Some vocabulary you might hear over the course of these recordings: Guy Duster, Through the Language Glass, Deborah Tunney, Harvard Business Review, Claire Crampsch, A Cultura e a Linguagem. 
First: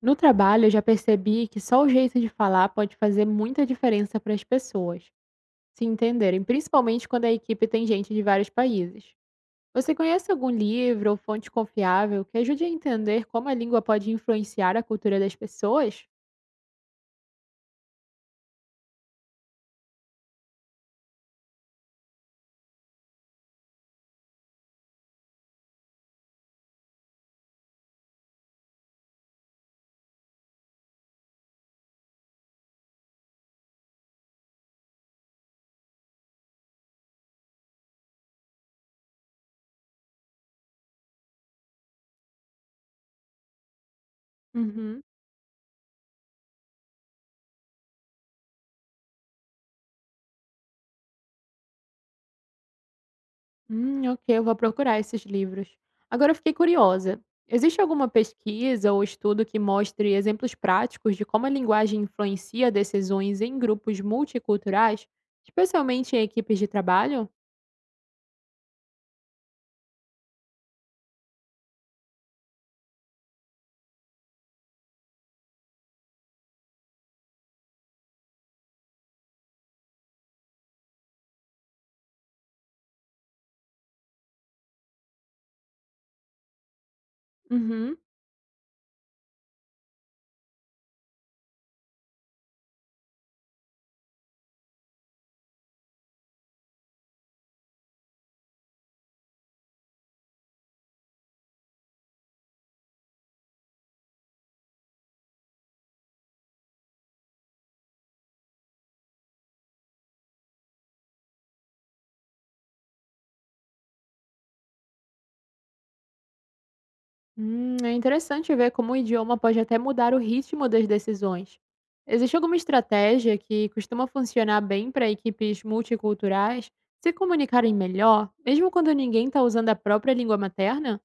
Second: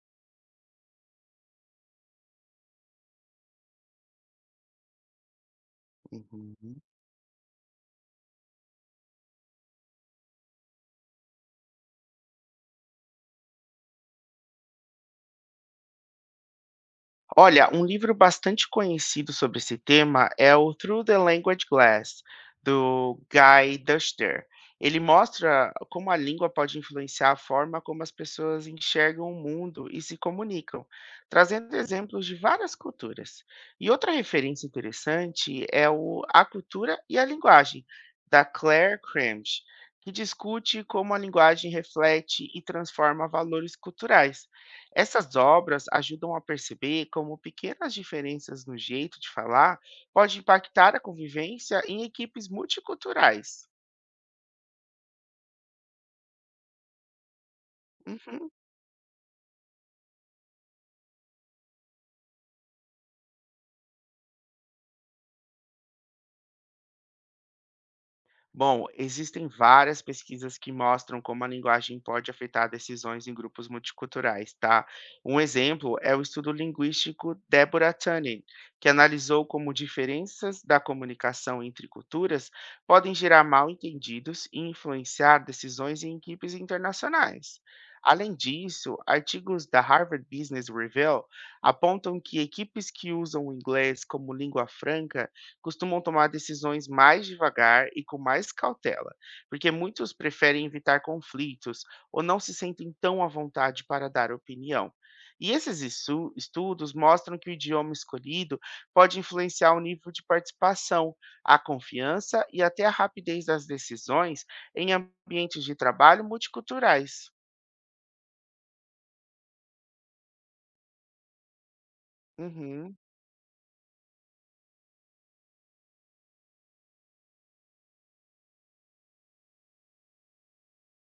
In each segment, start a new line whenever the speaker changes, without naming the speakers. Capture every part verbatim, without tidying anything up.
No trabalho, eu já percebi que só o jeito de falar pode fazer muita diferença para as pessoas se entenderem,
Uhum.
principalmente quando a equipe tem gente de vários países. Você conhece algum livro ou fonte confiável que ajude a entender como a língua pode influenciar a cultura das pessoas?
Olha, um livro bastante conhecido sobre esse tema é o Through the Language Glass, do Guy Duster. Ele mostra como a língua pode influenciar a forma como as pessoas enxergam o mundo e se comunicam, trazendo exemplos de várias culturas. E outra referência interessante é o A Cultura e a Linguagem, da Claire Crampsch, que discute como a linguagem reflete e transforma valores culturais.
Uhum.
Essas obras ajudam a perceber como pequenas diferenças no jeito de falar pode impactar a convivência em equipes multiculturais.
Hum, ok, eu vou procurar esses livros. Agora eu fiquei curiosa. Existe alguma
Uhum.
pesquisa ou estudo que mostre exemplos práticos de como a linguagem influencia decisões em grupos multiculturais, especialmente em equipes de trabalho?
Bom, existem várias pesquisas que mostram como a linguagem pode afetar decisões em grupos multiculturais, tá? Um exemplo é o estudo linguístico Deborah Tunney, que analisou como diferenças da comunicação entre culturas podem gerar mal-entendidos e influenciar decisões em equipes internacionais.
Uhum.
Além disso, artigos da Harvard Business Review apontam que equipes que usam o inglês como língua franca costumam tomar decisões mais devagar e com mais cautela, porque muitos preferem evitar conflitos ou não se sentem tão à vontade para dar opinião. E esses estu- estudos mostram que o idioma escolhido pode influenciar o nível de participação, a confiança e até a rapidez das decisões em ambientes de trabalho multiculturais.
Hum, é interessante ver como o idioma pode até mudar o ritmo das decisões. Existe alguma
Uhum.
estratégia que costuma funcionar bem para equipes multiculturais se comunicarem melhor, mesmo quando ninguém está usando a própria língua materna?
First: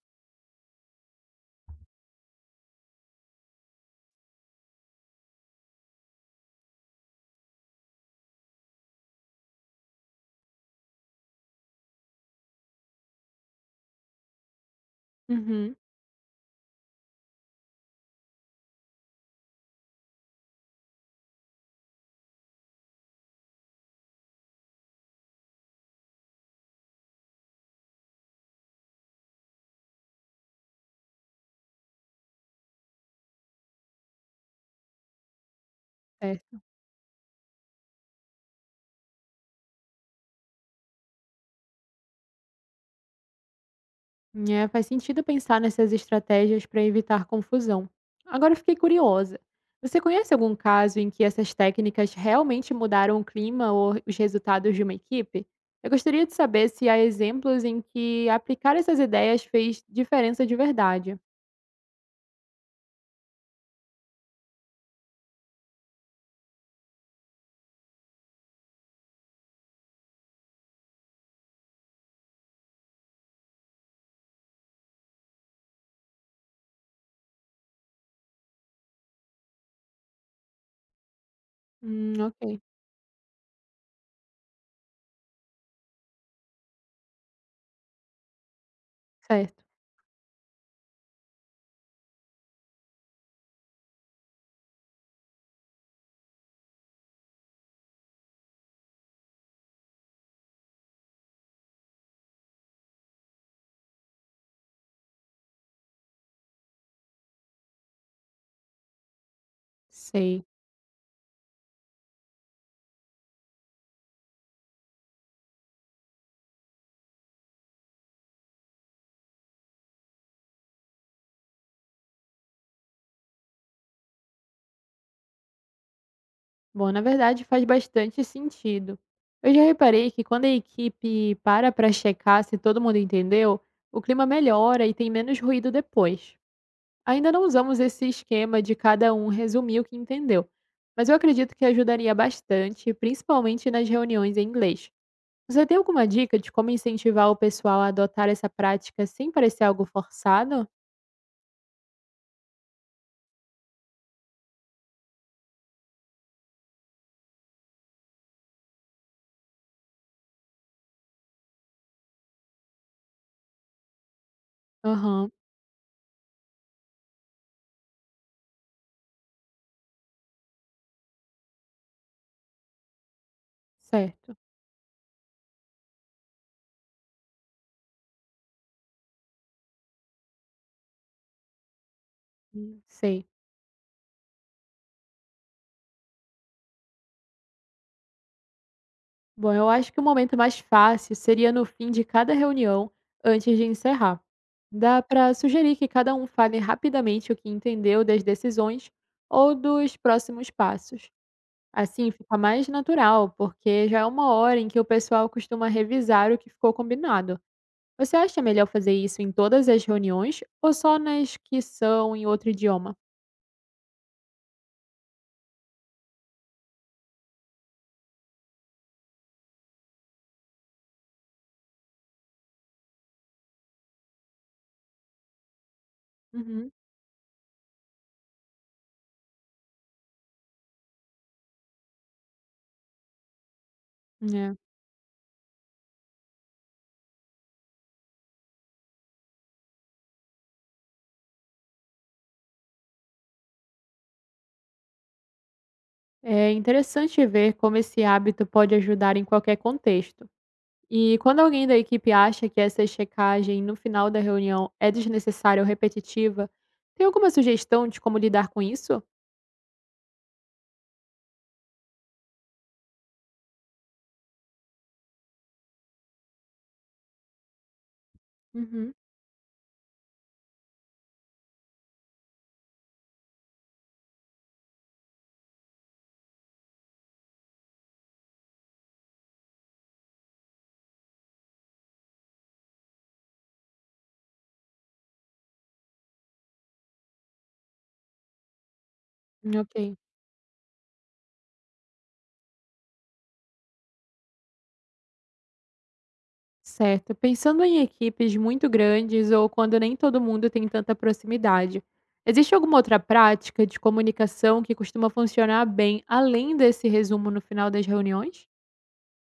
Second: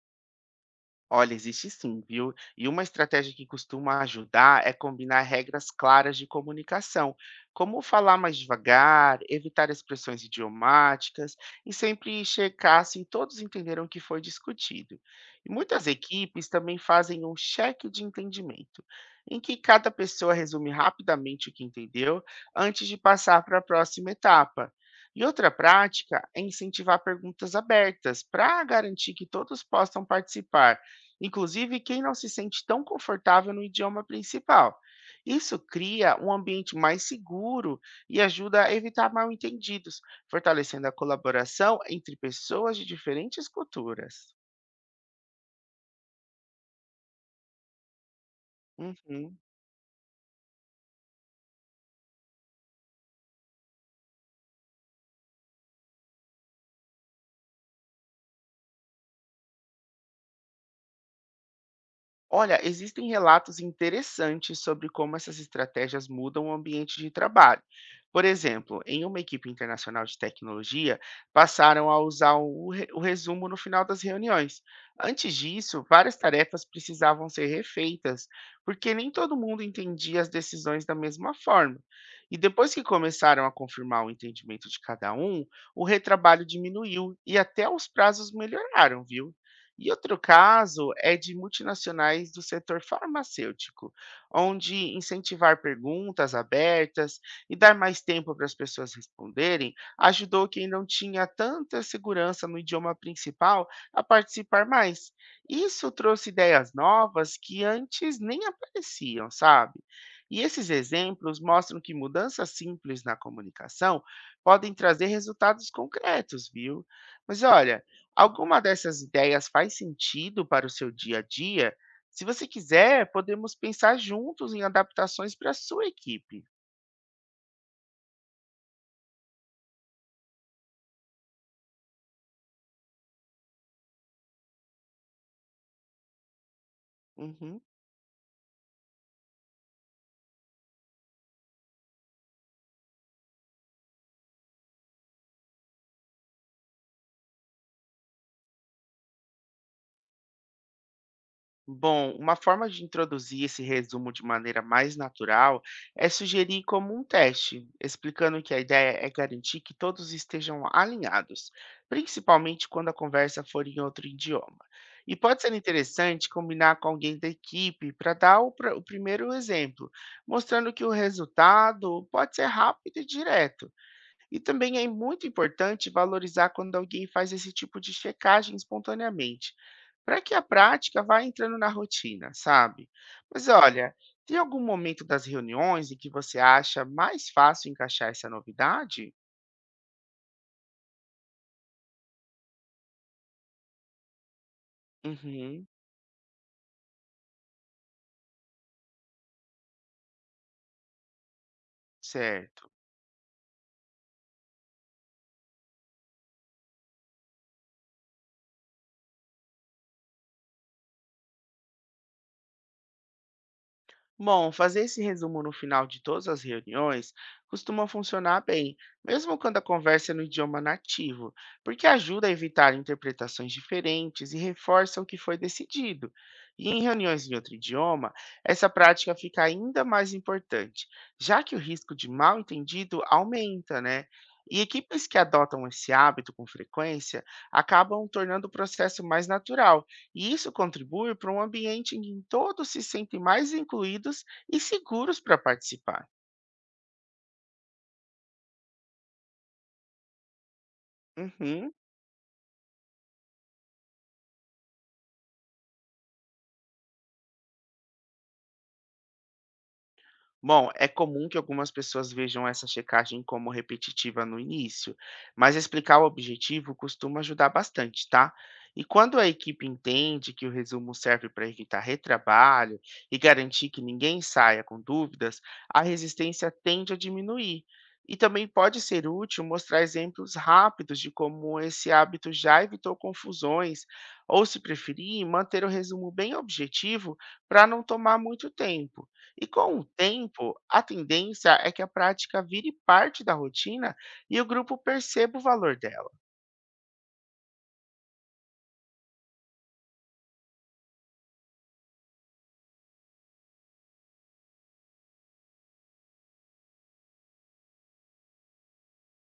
Olha, existe sim, viu? E uma estratégia que costuma ajudar é combinar regras claras de comunicação, como falar mais devagar, evitar expressões idiomáticas e sempre checar se todos entenderam o que foi discutido. E
Uhum.
muitas equipes também fazem um cheque de entendimento, em que cada pessoa resume rapidamente o que entendeu antes de passar para a próxima etapa. E outra prática é incentivar perguntas abertas para garantir que todos possam participar inclusive quem não se sente tão confortável no idioma principal. Isso cria um
Certo.
ambiente mais seguro e ajuda a evitar mal-entendidos, fortalecendo a colaboração entre pessoas de diferentes culturas.
É, faz sentido pensar nessas estratégias para evitar confusão. Agora eu fiquei curiosa.
Uhum.
Você conhece algum caso em que essas técnicas realmente mudaram o clima ou os resultados de uma equipe? Eu gostaria de saber se há exemplos em que aplicar essas ideias fez diferença de verdade.
Olha, existem relatos interessantes sobre como essas estratégias mudam o ambiente de trabalho. Por exemplo, em uma equipe internacional de tecnologia, passaram a usar o, re- o resumo no final das reuniões. Antes disso, várias tarefas precisavam ser refeitas, porque nem todo mundo entendia as decisões da mesma forma.
Hum,
E
ok.
depois que começaram a confirmar o entendimento de cada um, o retrabalho diminuiu e até os prazos melhoraram, viu?
Certo.
E outro caso é de multinacionais do setor farmacêutico, onde incentivar perguntas abertas e dar mais tempo para as pessoas responderem ajudou quem não tinha tanta segurança no idioma principal a participar mais. Isso trouxe ideias novas que antes nem apareciam, sabe? E
Sei.
esses exemplos mostram que mudanças simples na comunicação podem trazer resultados concretos, viu? Mas olha, alguma dessas ideias faz sentido para o seu dia a dia? Se você quiser, podemos pensar juntos em adaptações para a sua equipe.
Bom, na verdade faz bastante sentido. Eu já reparei que quando a equipe para para checar se todo mundo entendeu, o clima melhora e tem menos ruído depois. Ainda não
Uhum.
usamos esse esquema de cada um resumir o que entendeu, mas eu acredito que ajudaria bastante, principalmente nas reuniões em inglês. Você tem alguma dica de como incentivar o pessoal a adotar essa prática sem parecer algo forçado?
Bom, uma forma de introduzir esse resumo de maneira mais natural é sugerir como um teste, explicando que a ideia é garantir que todos estejam alinhados, principalmente quando a conversa for em outro idioma. E
Aham,
pode ser interessante combinar com alguém da equipe para dar o, pr- o primeiro exemplo, mostrando que o resultado pode ser rápido e direto.
certo.
E também é muito importante valorizar quando alguém faz esse tipo de checagem espontaneamente, para que a prática vá entrando na rotina,
Hum,
sabe?
Sei.
Mas olha, tem algum momento das reuniões em que você acha mais fácil encaixar essa novidade?
Bom, eu acho que o momento mais fácil seria no fim de cada reunião, antes de encerrar. Dá para
Uhum,
sugerir que cada um fale rapidamente o que entendeu das decisões ou dos próximos passos. Assim fica mais
certo.
natural, porque já é uma hora em que o pessoal costuma revisar o que ficou combinado. Você acha melhor fazer isso em todas as reuniões ou só nas que são em outro idioma?
Bom, fazer esse resumo no final de todas as reuniões costuma funcionar bem, mesmo quando a conversa é no idioma nativo, porque ajuda a evitar interpretações diferentes e reforça o que foi decidido. E
Uhum,
em reuniões em outro idioma, essa prática fica ainda mais importante, já que o risco de mal-entendido aumenta, né?
né.
E equipes que adotam esse hábito com frequência acabam tornando o processo mais natural e isso contribui para um ambiente em que todos se sentem mais incluídos e seguros para participar.
É interessante ver como esse hábito pode ajudar em qualquer contexto. E quando alguém
Uhum.
da equipe acha que essa checagem no final da reunião é desnecessária ou repetitiva, tem alguma sugestão de como lidar com isso?
Bom, é comum que algumas pessoas vejam essa checagem como repetitiva no início, mas explicar o objetivo costuma ajudar bastante, tá? E
Uhum,
quando a equipe entende que o resumo serve para evitar retrabalho e garantir que ninguém saia com dúvidas, a resistência tende a diminuir. E também pode ser útil mostrar exemplos rápidos de como esse hábito já evitou confusões, ou, se preferir, manter o resumo bem objetivo para não tomar muito tempo. E com o
ok.
tempo, a tendência é que a prática vire parte da rotina e o grupo perceba o valor dela.
Certo. Pensando em equipes muito grandes ou quando nem todo mundo tem tanta proximidade, existe alguma outra prática de comunicação que costuma funcionar bem além desse resumo no final das reuniões?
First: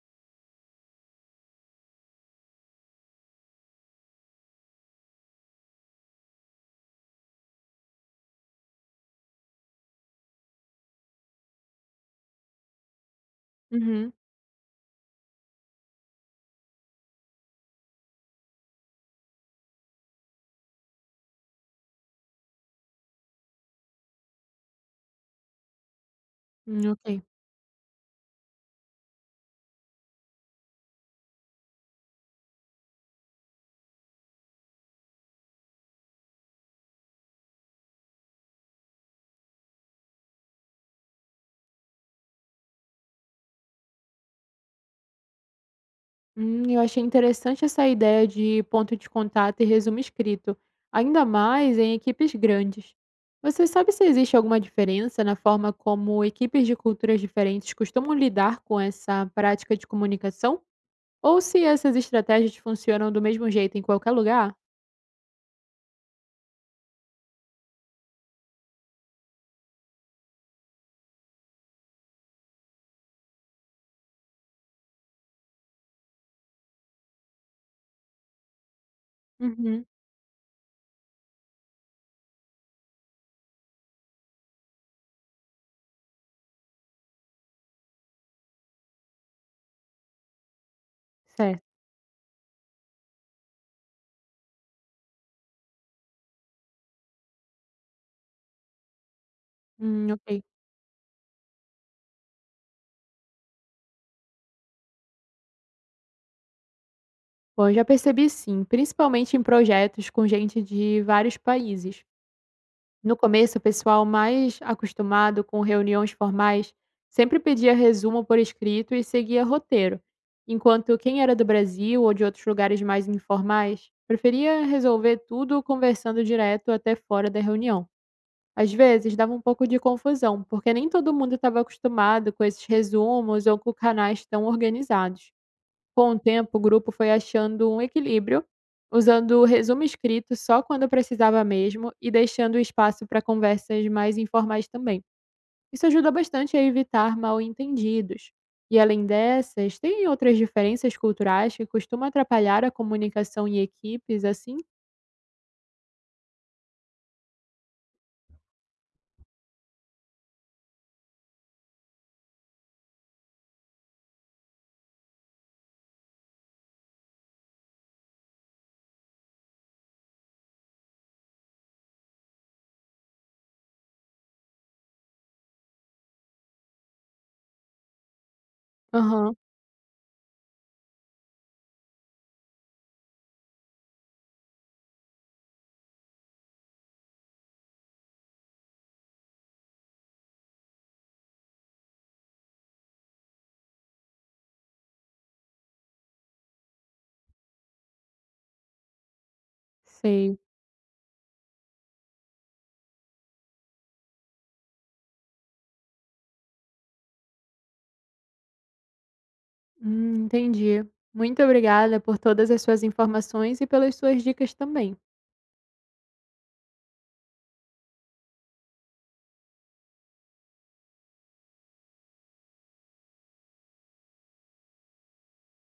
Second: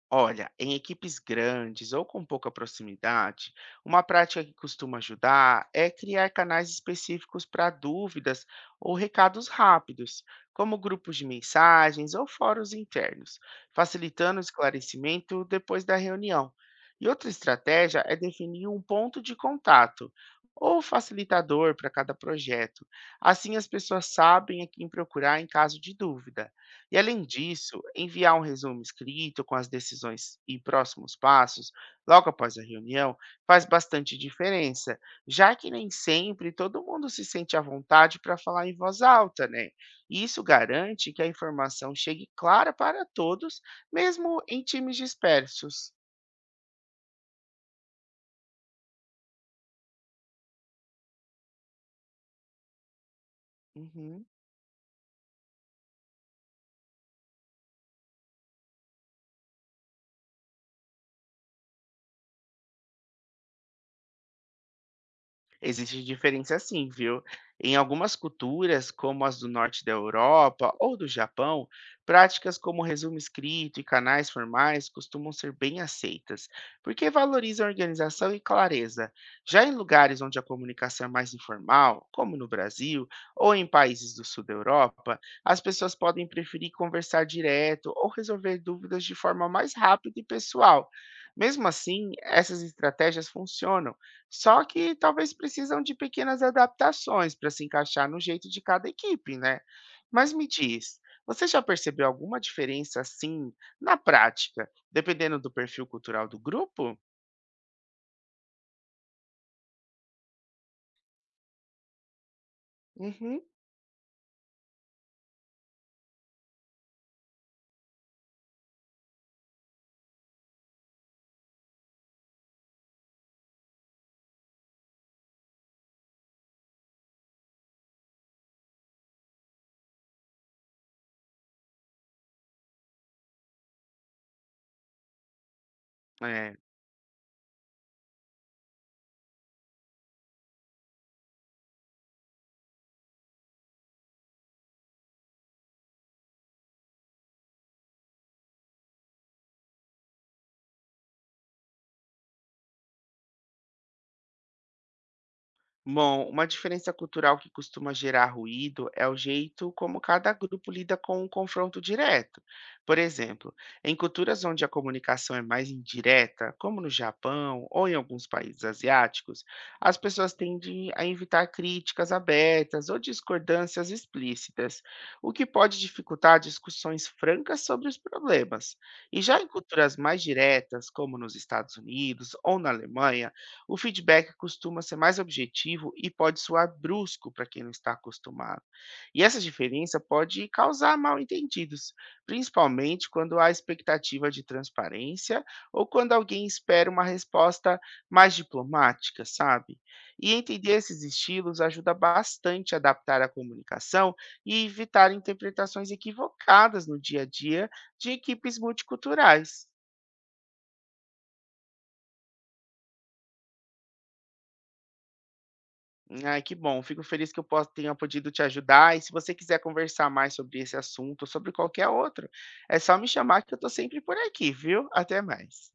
Olha, em equipes grandes ou com pouca proximidade, uma prática que costuma ajudar é criar canais específicos para dúvidas ou recados rápidos, como grupos de mensagens ou fóruns internos,
Uhum.
facilitando o esclarecimento depois da reunião. E outra estratégia é definir um ponto de contato ou facilitador para cada projeto. Assim as pessoas sabem a quem procurar em caso de dúvida.
Hum,
E
ok.
além disso, enviar um resumo escrito com as decisões e próximos passos, logo após a reunião, faz bastante diferença, já que nem sempre todo mundo se sente à vontade para falar em voz alta, né? E isso garante que a informação chegue clara para todos, mesmo em times dispersos.
Hum, eu achei interessante essa ideia de ponto de contato e resumo escrito, ainda mais em equipes grandes. Você sabe se
Uhum.
existe alguma diferença na forma como equipes de culturas diferentes costumam lidar com essa prática de comunicação? Ou se essas estratégias funcionam do mesmo jeito em qualquer lugar?
Existe diferença sim, viu? Em algumas culturas, como as do norte da Europa ou do Japão, práticas como resumo escrito e canais formais costumam ser bem aceitas, porque valorizam a organização e clareza. Já em
Uhum,
lugares onde a comunicação é mais informal, como no Brasil ou em países do sul da Europa, as pessoas podem preferir conversar direto ou resolver dúvidas de forma mais rápida e pessoal.
certo.
Mesmo assim, essas estratégias funcionam só que talvez precisam de pequenas adaptações para se encaixar no jeito de cada equipe, né?
Hum,
Mas
ok.
me diz, você já percebeu alguma diferença assim na prática, dependendo do perfil cultural do grupo?
Bom, eu já percebi sim, principalmente em projetos com gente de vários países. No
Uhum.
começo, o pessoal mais acostumado com reuniões formais sempre pedia resumo por escrito e seguia roteiro, enquanto quem era do Brasil ou de outros lugares mais informais preferia resolver tudo conversando direto até fora da reunião. Às vezes dava um pouco de confusão, porque nem todo mundo estava acostumado com esses resumos ou com canais tão organizados. Com o
É.
tempo, o grupo foi achando um equilíbrio, usando o resumo escrito só quando precisava mesmo e deixando espaço para conversas mais informais também. Isso ajuda bastante a evitar mal-entendidos. E além dessas, tem outras diferenças culturais que costumam atrapalhar a comunicação em equipes assim?
Bom, uma diferença cultural que costuma gerar ruído é o jeito como cada grupo lida com o confronto direto. Por exemplo, em culturas onde a comunicação é mais indireta, como no Japão ou em alguns países asiáticos, as pessoas tendem a evitar críticas abertas ou discordâncias explícitas, o que pode dificultar discussões francas sobre os problemas. E
Aham,
já em culturas mais diretas, como nos Estados Unidos ou na Alemanha, o feedback costuma ser mais objetivo e pode soar brusco para quem não está acostumado. E essa diferença pode causar mal-entendidos, principalmente quando há expectativa de transparência ou quando alguém espera uma resposta mais diplomática, sabe? E
sei.
entender esses estilos ajuda bastante a adaptar a comunicação e evitar interpretações equivocadas no dia a dia de equipes multiculturais.
Hum, entendi. Muito obrigada por todas as suas informações e pelas suas dicas também.
Ai, que bom. Fico feliz que eu possa tenha podido te ajudar. E se você quiser conversar mais sobre esse assunto ou sobre qualquer outro, é só me chamar que eu estou sempre por aqui, viu? Até mais.